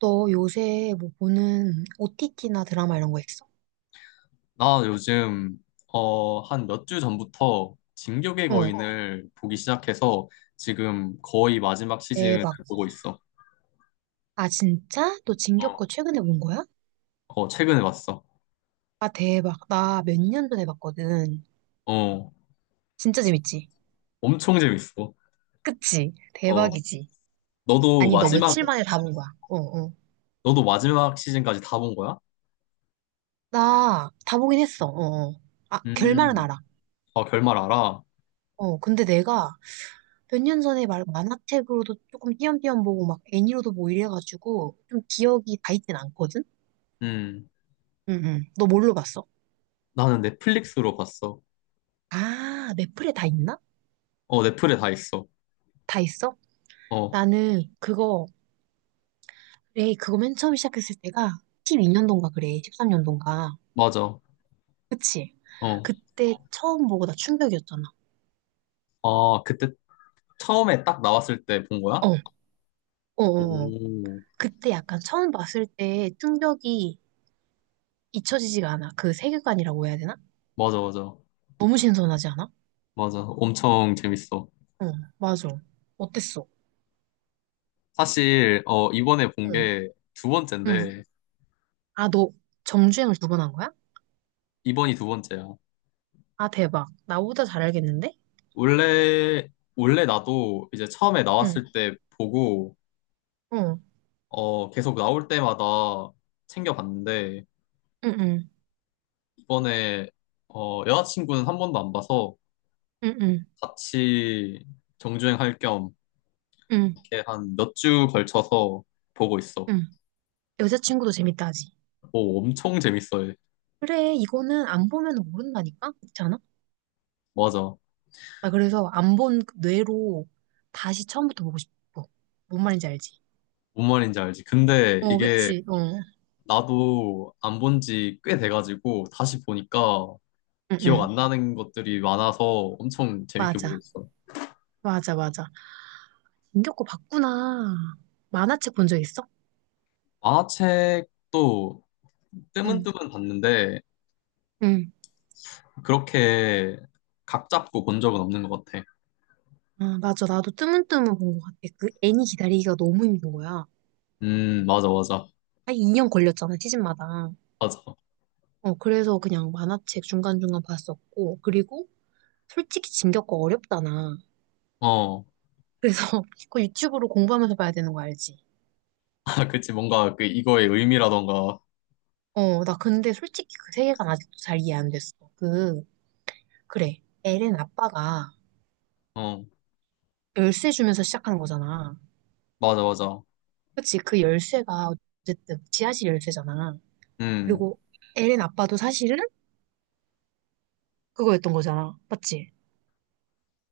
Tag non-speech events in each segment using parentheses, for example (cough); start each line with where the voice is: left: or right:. right: 너 요새 뭐 보는 OTT나 드라마 이런 거 있어?
left: 나 요즘 한 몇 주 전부터 진격의
right: 어,
left: 거인을 보기 시작해서 지금 거의 마지막 시즌을,
right: 대박.
left: 그래? 보고 있어.
right: 아, 진짜? 너
left: 어,
right: 진격거 최근에 본 거야?
left: 최근에 봤어.
right: 아, 대박. 나 몇 년 전에 봤거든.
left: 어,
right: 진짜 재밌지?
left: 엄청 재밌어.
right: 그치?
left: 어,
right: 대박이지?
left: 너도 아니,
right: 아니, 너
left: 마지막
right: 며칠 만에 다 본 거야? 어, 어.
left: 너도 마지막 시즌까지 다 본 거야?
right: 나 다 보긴 했어. 어, 어. 아, 결말은
left: 음,
right: 알아.
left: 아, 결말 알아?
right: 어, 근데 내가 몇 년 전에 말 만화책으로도 조금 띄엄띄엄 보고 막 애니로도 뭐 이래가지고 좀 기억이 다 있진 않거든?
left: 음,
right: 응, 응. 너 뭘로 봤어?
left: 나는 넷플릭스로 봤어.
right: 아, 넷플에 다 있나?
left: 넷플에 다 있어.
right: 다 있어?
left: 어.
right: 나는 그거, 그래, 그거 맨 처음 시작했을 때가 12년도인가 그래, 13년도인가.
left: 맞아.
right: 그치?
left: 어.
right: 그때 처음 보고 나 충격이었잖아.
left: 아, 그때 처음에 딱 나왔을 때 본 거야?
right: 어, 어, 어. 어.
left: 오,
right: 그때 약간 처음 봤을 때 충격이 잊혀지지가 않아. 그 세계관이라고 해야 되나?
left: 맞아, 맞아.
right: 너무 신선하지 않아?
left: 맞아. 엄청 재밌어.
right: 응, 맞아. 어땠어?
left: 사실, 이번에 본
right: 응,
left: 게 두
right: 응.
left: 번째인데,
right: 아, 너 정주행을 두 번 한 거야?
left: 이번이 두 번째야.
right: 아, 대박. 나보다 잘 알겠는데?
left: 원래, 원래 나도 이제 처음에
right: 응,
left: 나왔을 때 보고,
right: 어, 응,
left: 계속 나올 때마다 챙겨봤는데,
right: 응,
left: 이번에, 여자친구는 한 번도 안 봐서
right: 응, 응,
left: 같이 정주행할 겸,
right: 응,
left: 이렇게 한 몇 주 걸쳐서 보고 있어.
right: 응. 여자친구도 재밌다 하지.
left: 오, 엄청 재밌어.
right: 그래, 이거는 안 보면 모른다니까? 그렇지 않아?
left: 맞아.
right: 아, 그래서 안 본 뇌로 다시 처음부터 보고 싶어. 뭔 말인지 알지?
left: 뭔 말인지 알지. 근데
right: 어,
left: 이게
right: 그치? 어. 응,
left: 나도 안 본 지 꽤 돼가지고 다시 보니까 기억
right: 응.
left: 안 나는 것들이 많아서 엄청 재밌게 보고
right: 맞아.
left: 있어.
right: 맞아, 맞아. 김겹고 봤구나. 만화책 본 적 있어?
left: 만화책도
right: 응.
left: 뜨문뜨문 봤는데
right: 응.
left: 그렇게 각 잡고 본 적은 없는 것 같아.
right: 아, 맞아. 나도 뜨문뜨문 본 것 같아. 그 애니 기다리기가 너무 힘든 거야.
left: 맞아, 맞아,
right: 한 2년 걸렸잖아, 시즌마다.
left: 맞아.
right: 어, 그래서 그냥 만화책 중간중간 봤었고. 그리고 솔직히 진격거 어렵잖아.
left: 어,
right: 그래서 (laughs) 그거 유튜브로 공부하면서 봐야 되는 거 알지?
left: (laughs) 아, 그치, 뭔가 그 이거의 의미라던가.
right: 어, 나 근데 솔직히 그 세계관 아직도 잘 이해 안 됐어. 그, 그래. 엘렌 아빠가
left: 어,
right: 열쇠 주면서 시작한 거잖아.
left: 맞아, 맞아.
right: 그치? 그 열쇠가 어쨌든 지하실 열쇠잖아.
left: 음,
right: 그리고 엘렌 아빠도 사실은 그거였던 거잖아. 맞지?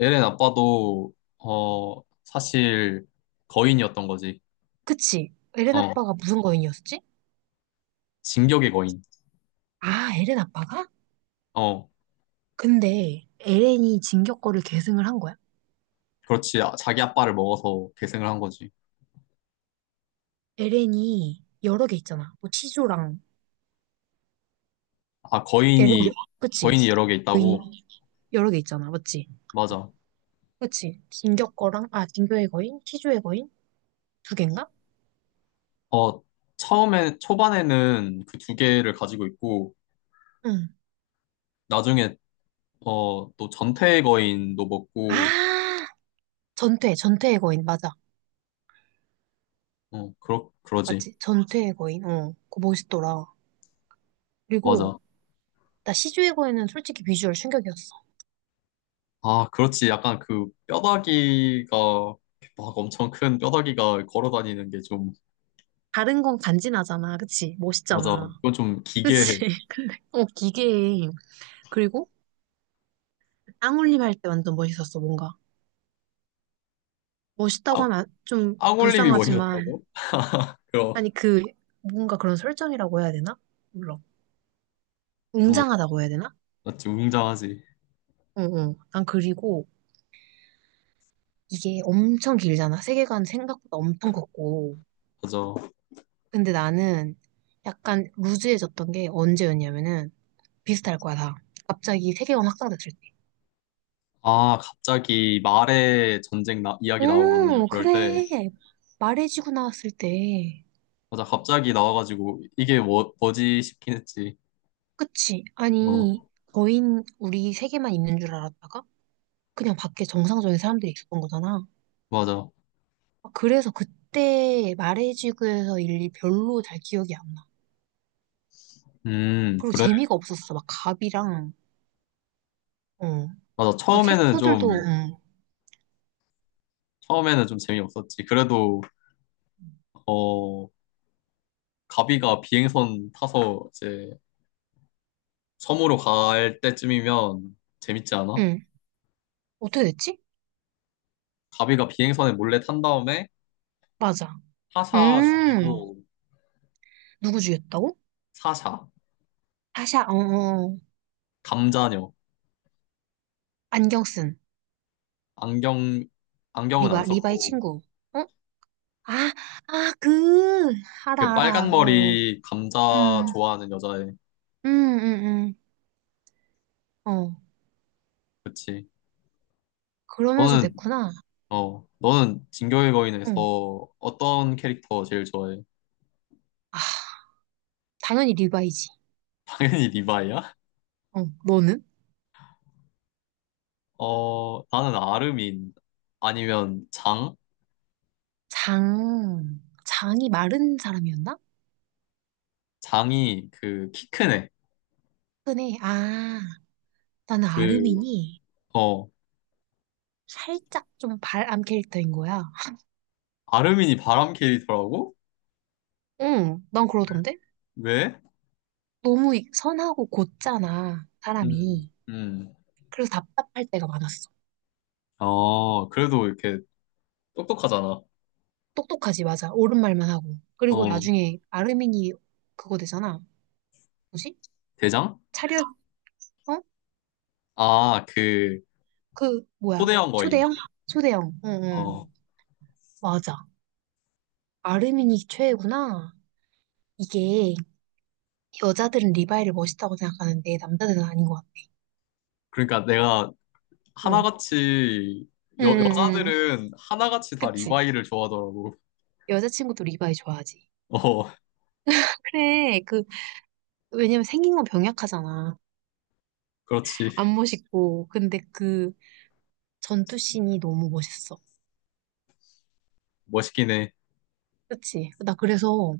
left: 에렌 아빠도 어, 사실 거인이었던 거지.
right: 그치? 엘렌
left: 어,
right: 아빠가 무슨 거인이었지?
left: 진격의 거인.
right: 아, 엘렌 아빠가?
left: 어.
right: 근데 엘렌이 진격거를 계승을 한 거야?
left: 그렇지. 아, 자기 아빠를 먹어서 계승을 한 거지.
right: 엘렌이 여러 개 있잖아. 뭐 치조랑
left: 아,
right: 엘렌 여,
left: 거인이,
right: 그치?
left: 거인이 여러 개
right: 거인이
left: 있다고?
right: 여러 개 있잖아. 맞지?
left: 맞아.
right: 그치? 진격 거랑, 아, 진교의 거인? 시주의 거인? 두 갠가?
left: 어, 처음에, 초반에는 그 두 개를 가지고 있고,
right: 응.
left: 나중에, 또 전태 거인도 먹고,
right: 아, 전퇴의 거인, 맞아.
left: 그러지.
right: 맞지? 전퇴의 거인, 어. 그거 멋있더라. 그리고,
left: 맞아.
right: 나 시주의 거인은 솔직히 비주얼 충격이었어.
left: 아, 그렇지. 약간 그 뼈다귀가, 막 엄청 큰 뼈다귀가 걸어 다니는 게 좀,
right: 다른 건 간지나잖아, 그치?
left: 맞아.
right: 멋있잖아.
left: 그건 좀 기괴해.
right: 그치? (laughs) 어, 기계 그리고, 땅울림 할 때 완전 멋있었어, 뭔가. 멋있다고
left: 아,
right: 하면 좀
left: 앙올림이 뭐이었다
right: 불쌍하지만,
left: 고 (laughs) 그럼.
right: 아니, 그, 뭔가 그런 설정이라고 해야 되나? 몰라.
left: 음,
right: 웅장하다고 해야 되나?
left: 맞지. 웅장하지.
right: 어, 어. 난 그리고, 이게 엄청 길잖아. 세계관 생각보다 엄청 컸고.
left: 맞아.
right: 근데 나는 약간 루즈해졌던 게 언제였냐면은 비슷할 거야, 다. 갑자기 세계관 확장됐을 때.
left: 아, 갑자기 말에 전쟁 나, 이야기 나오고
right: 오,
left: 그럴 때,
right: 그래. 말해지고 나왔을 때.
left: 맞아, 갑자기 나와가지고 이게 뭐, 뭐지 싶긴 했지.
right: 그치? 아니,
left: 어,
right: 거인 우리 세계만 있는 줄 알았다가 그냥 밖에 정상적인 사람들이 있었던 거잖아.
left: 맞아.
right: 그래서 그때 말해지고에서 일이 별로 잘 기억이 안 나. 그리고
left: 그래.
right: 재미가 없었어. 막 갑이랑, 어.
left: 맞아.
right: 막 캐릭터들도, 응.
left: 처음에는 좀 재미없었지. 그래도, 어, 가비가 비행선 타서 이제 섬으로 갈 때쯤이면 재밌지 않아?
right: 응. 어떻게 됐지?
left: 가비가 비행선에 몰래 탄 다음에
right: 맞아.
left: 타사
right: 음,
left: 죽이고,
right: 누구 죽였다고?
left: 사샤,
right: 하샤 어, 어,
left: 감자녀,
right: 안경 쓴,
left: 안경, 안경은 안
right: 리바, 리바의
left: 썼고,
right: 친구. 어? 아, 아, 그,
left: 그
right: 알아,
left: 빨간
right: 알아, 어, 어.
left: 머리 감자
right: 음,
left: 좋아하는 여자애.
right: 음, 음, 어.
left: 그치.
right: 그러면서
left: 너는,
right: 됐구나.
left: 너는 진격의 거인에서
right: 응.
left: 어떤 캐릭터 제일 좋아해? (laughs)
right: 아, 당연히 리바이지.
left: 당연히 리바이야?
right: 어, 너는?
left: 나는 아르민 아니면 장?
right: 장, 장이 마른 사람이었나?
left: 장이 그 키 큰 애.
right: 그네, 아, 나는
left: 그,
right: 아르민이
left: 어,
right: 살짝 좀 발암 캐릭터인 거야.
left: 아르민이 바람 캐릭터라고?
right: 응, 난 그러던데?
left: 왜?
right: 너무 선하고 곧잖아,
left: 음,
right: 사람이.
left: 음.
right: 그래서 답답할 때가 많았어.
left: 그래도 이렇게 똑똑하잖아.
right: 똑똑하지, 맞아. 옳은 말만 하고. 그리고
left: 어,
right: 나중에 아르민이 그거 되잖아. 뭐지?
left: 대장?
right: 차렷, 어?
left: 아, 그,
right: 그, 뭐야.
left: 초대형 거인.
right: 초대형? 초대형. 응,
left: 어,
right: 응. 맞아. 아르민이 최애구나. 이게 여자들은 리바이를 멋있다고 생각하는데 남자들은 아닌 것 같아.
left: 그러니까 내가
right: 응.
left: 하나같이
right: 응, 응, 응.
left: 여자들은 하나같이 다
right: 그치.
left: 리바이를 좋아하더라고.
right: 여자친구도 리바이 좋아하지.
left: (laughs) 어,
right: 그래. 그, 왜냐면 생긴 건 병약하잖아.
left: 그렇지.
right: 안 멋있고. 근데 그, 전투씬이 너무 멋있어.
left: 멋있긴 해.
right: 그치? 나 그래서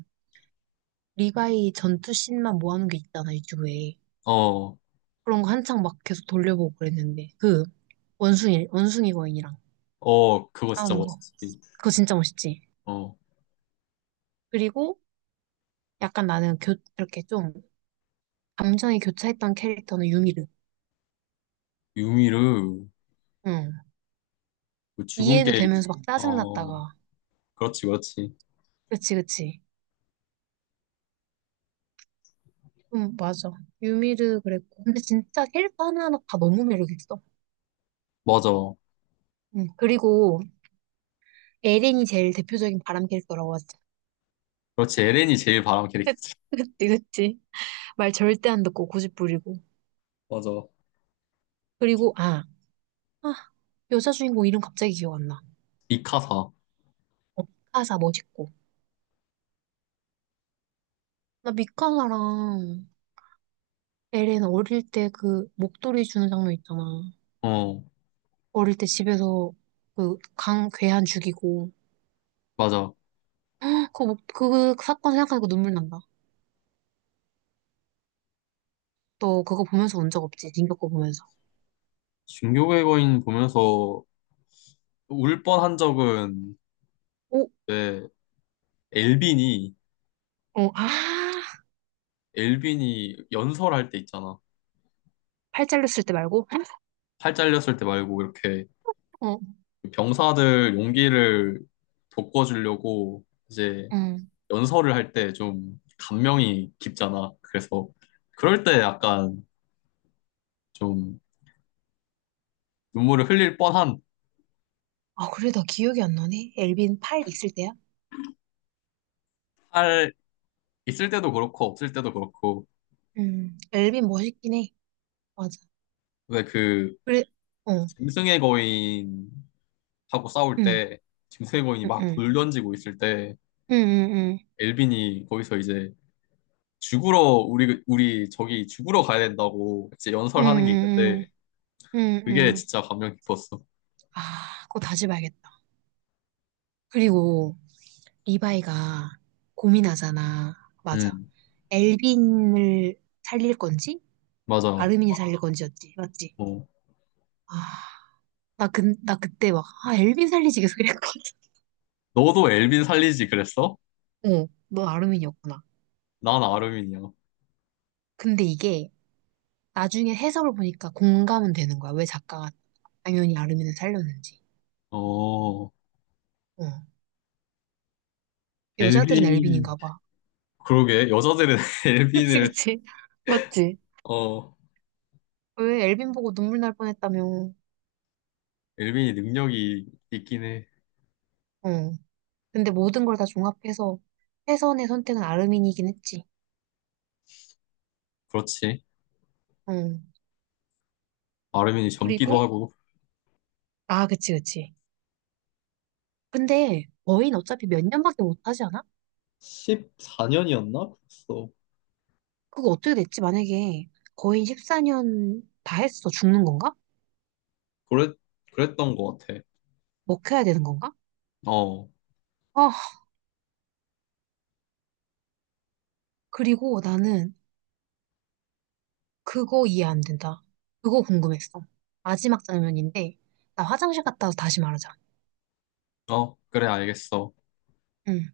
right: 리바이 전투씬만 모아놓은 게 있잖아, 유튜브에.
left: 어,
right: 그런 거 한창 막 계속 돌려보고 그랬는데. 그, 원숭이 거인이랑
left: 그거 진짜
right: 싸우는 거.
left: 멋있지.
right: 그거 진짜 멋있지?
left: 어,
right: 그리고 약간 나는 이렇게 좀 감정이 교차했던 캐릭터는 유미르.
left: 유미르,
right: 응.
left: 그 죽은
right: 이해도
left: 게임.
right: 되면서 막
left: 어,
right: 짜증났다가.
left: 그렇지, 그렇지.
right: 그치, 그치. 맞아. 유미르 그랬고. 근데 진짜 캐릭터 하나하나 다 너무 매력있어.
left: 맞아.
right: 응. 그리고 에린이 제일 대표적인 바람 캐릭터라고 하지.
left: 그렇지. 에렌이 제일 바람 캐릭터지.
right: 그치, 그치. 말 절대 안 듣고 고집 부리고.
left: (laughs) 맞아.
right: 그리고, 아, 아, 여자 주인공 이름 갑자기 기억 안 나.
left: 미카사.
right: 어, 미카사 멋있고. 나 미카사랑 에렌 어릴 때 그 목도리 주는 장면 있잖아.
left: 어,
right: 어릴 때 집에서 그 괴한 죽이고.
left: 맞아.
right: 그, 목, 그 사건 생각하니까 눈물 난다. 너 그거 보면서 운 적 없지? 링거 거 보면서.
left: 중교의 거인 보면서 울 뻔한 적은,
right: 오,
left: 왜 엘빈이
right: 어, 아,
left: 엘빈이 연설할 때 있잖아.
right: 팔 잘렸을 때 말고?
left: 팔 잘렸을 때 말고 이렇게
right: 어, 어
left: 병사들 용기를 돋궈주려고 이제 연설을 할 때 좀 감명이 깊잖아. 그래서 그럴 때 약간 좀 눈물을 흘릴 뻔한.
right: 아, 그래, 나 기억이 안 나네. 엘빈 팔 있을 때야?
left: 탈 있을 때도 그렇고 없을 때도 그렇고.
right: 엘빈 멋있긴 해. 맞아.
left: 근데 그
right: 그래, 어,
left: 짐승의 거인하고 싸울
right: 응,
left: 때 짐승의 거인이
right: 응,
left: 막
right: 응,
left: 돌 던지고 있을 때
right: 응, 응, 응,
left: 엘빈이 거기서 이제 죽으러 우리 저기 죽으러 가야 된다고 이제
right: 응,
left: 연설하는 게
right: 응,
left: 있는데
right: 응. 응.
left: 그게
right: 응.
left: 진짜 감명 깊었어.
right: 아, 그거 다시 봐야겠다. 그리고 리바이가 고민하잖아. 맞아.
left: 음,
right: 엘빈을 살릴 건지,
left: 맞아.
right: 아르민이 살릴 건지였지. 맞지?
left: 어.
right: 아, 나 그때 막, 아, 엘빈 살리지 계속 이랬거든.
left: 너도 엘빈 살리지 그랬어?
right: (laughs) 어, 너 아르민이었구나.
left: 난 아르민이야.
right: 근데 이게 나중에 해석을 보니까 공감은 되는 거야. 왜 작가가 당연히 아르민을 살렸는지.
left: 어,
right: 어. 여자들은
left: 엘빈.
right: 엘빈인가 봐.
left: 그러게, 여자들은 (laughs)
right: (laughs) 그치,
left: 엘빈을,
right: 그치. 맞지?
left: 어,
right: 왜 엘빈 보고 눈물 날 뻔했다며.
left: 엘빈이 능력이 있긴 해.
right: 응. 근데 모든 걸 다 종합해서 최선의 선택은 아르민이긴 했지.
left: 그렇지.
right: 응.
left: 아르민이 젊기도
right: 그리고,
left: 하고.
right: 아, 그치, 그치. 근데 거인 어차피 몇 년밖에 못 하지 않아?
left: 14년이었나? 그랬어.
right: 그거 어떻게 됐지? 만약에 거인 14년 다 했어. 죽는 건가?
left: 그랬, 그랬던 것 같아.
right: 먹혀야 되는 건가?
left: 어,
right: 아, 그리고 나는 그거 이해 안 된다. 그거 궁금했어. 마지막 장면인데, 나 화장실 갔다 와서 다시 말하자.
left: 어, 그래, 알겠어.
right: 응.